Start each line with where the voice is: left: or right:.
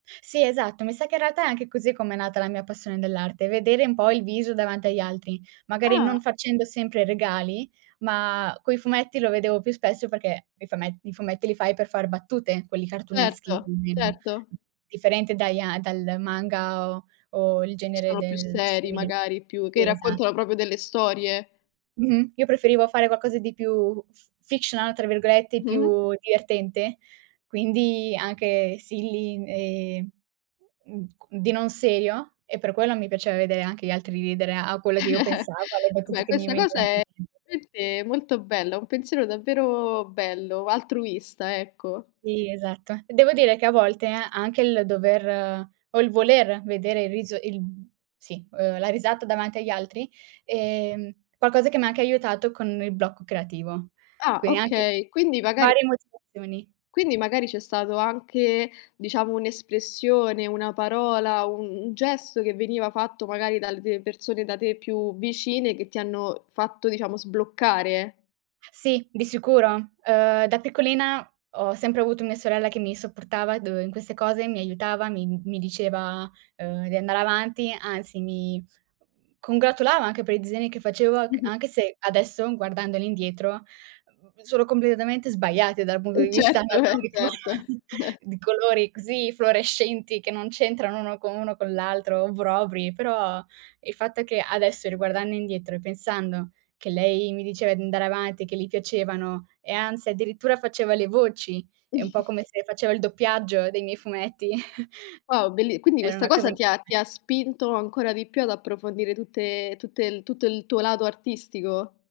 right: Sì, esatto. Mi sa che in realtà è anche così come è nata la mia passione dell'arte, vedere un po' il viso davanti agli altri. Magari non
left: Ah.
right: facendo sempre regali, ma quei fumetti lo vedevo più spesso perché i fume i fumetti li fai per far battute, quelli cartooneschi,
left: Certo,
right: almeno.
left: certo.
right: Differente dai a dal manga, o o il
left: Che
right: genere
left: sono più
right: del
left: seri
right: simile.
left: magari, più che
right: Esa
left: raccontano proprio delle storie.
right: Mh-mh, io preferivo fare qualcosa di più f "fictional" tra virgolette,
left: Mh-mh.
right: più divertente, quindi, anche silly e, mhmm, di non serio, e per quello mi piaceva vedere anche gli altri ridere, a quello che io pensavo, alle battute
left: Vabbè,
right: che mi
left: questa cosa
right: venivano
left: è
right: in me
left: [unintelligible] molto bella, un pensiero davvero bello, altruista, ecco.
right: Sì, esatto. Devo dire che a volte, a anche il dover o il voler vedere il riso il sì, uhm, la risata davanti agli altri è qualcosa che mi ha anche aiutato con il blocco creativo.
left: Ah,
right: Quindi anche
left: okay quindi magari
right: varie motivazioni.
left: quindi magari c'è stato anche, diciamo, un'espressione, una parola, un un gesto che veniva fatto, magari, dalle persone da te più vicine, che ti hanno fatto, diciamo, sbloccare.
right: Sì, di sicuro. Uhm, da piccolina, ho sempre avuto mia sorella che mi supportava dov in queste cose, mi aiutava, mi mi diceva, uhm, di andare avanti, anzi, mi congratulava anche per i disegni che facevo c
left: Mh-mh.
right: anche se adesso, guardandoli indietro, mhmm, sono completamente sbagliati dal punto di
left: Mh,
right: vista
left: certo. Eh,
right: anatomico,
left: certo. Eh.
right: di colori così fluorescenti che non c'entrano uno con uno con l'altro, obbrobri, però il fatto che adesso riguardando indietro, e pensando che lei mi diceva di andare avanti, e che gli piacevano, e anzi addirittura faceva le voci, è un po' come se faceva il doppiaggio dei miei fumetti.
left: Wow, belli quindi
right: Era
left: questa
right: una cosa
left: cosa, ti ha
right: [unintelligible]
left: ti ha spinto ancora di più ad approfondire, tutte tutte l tutto il tuo lato artistico?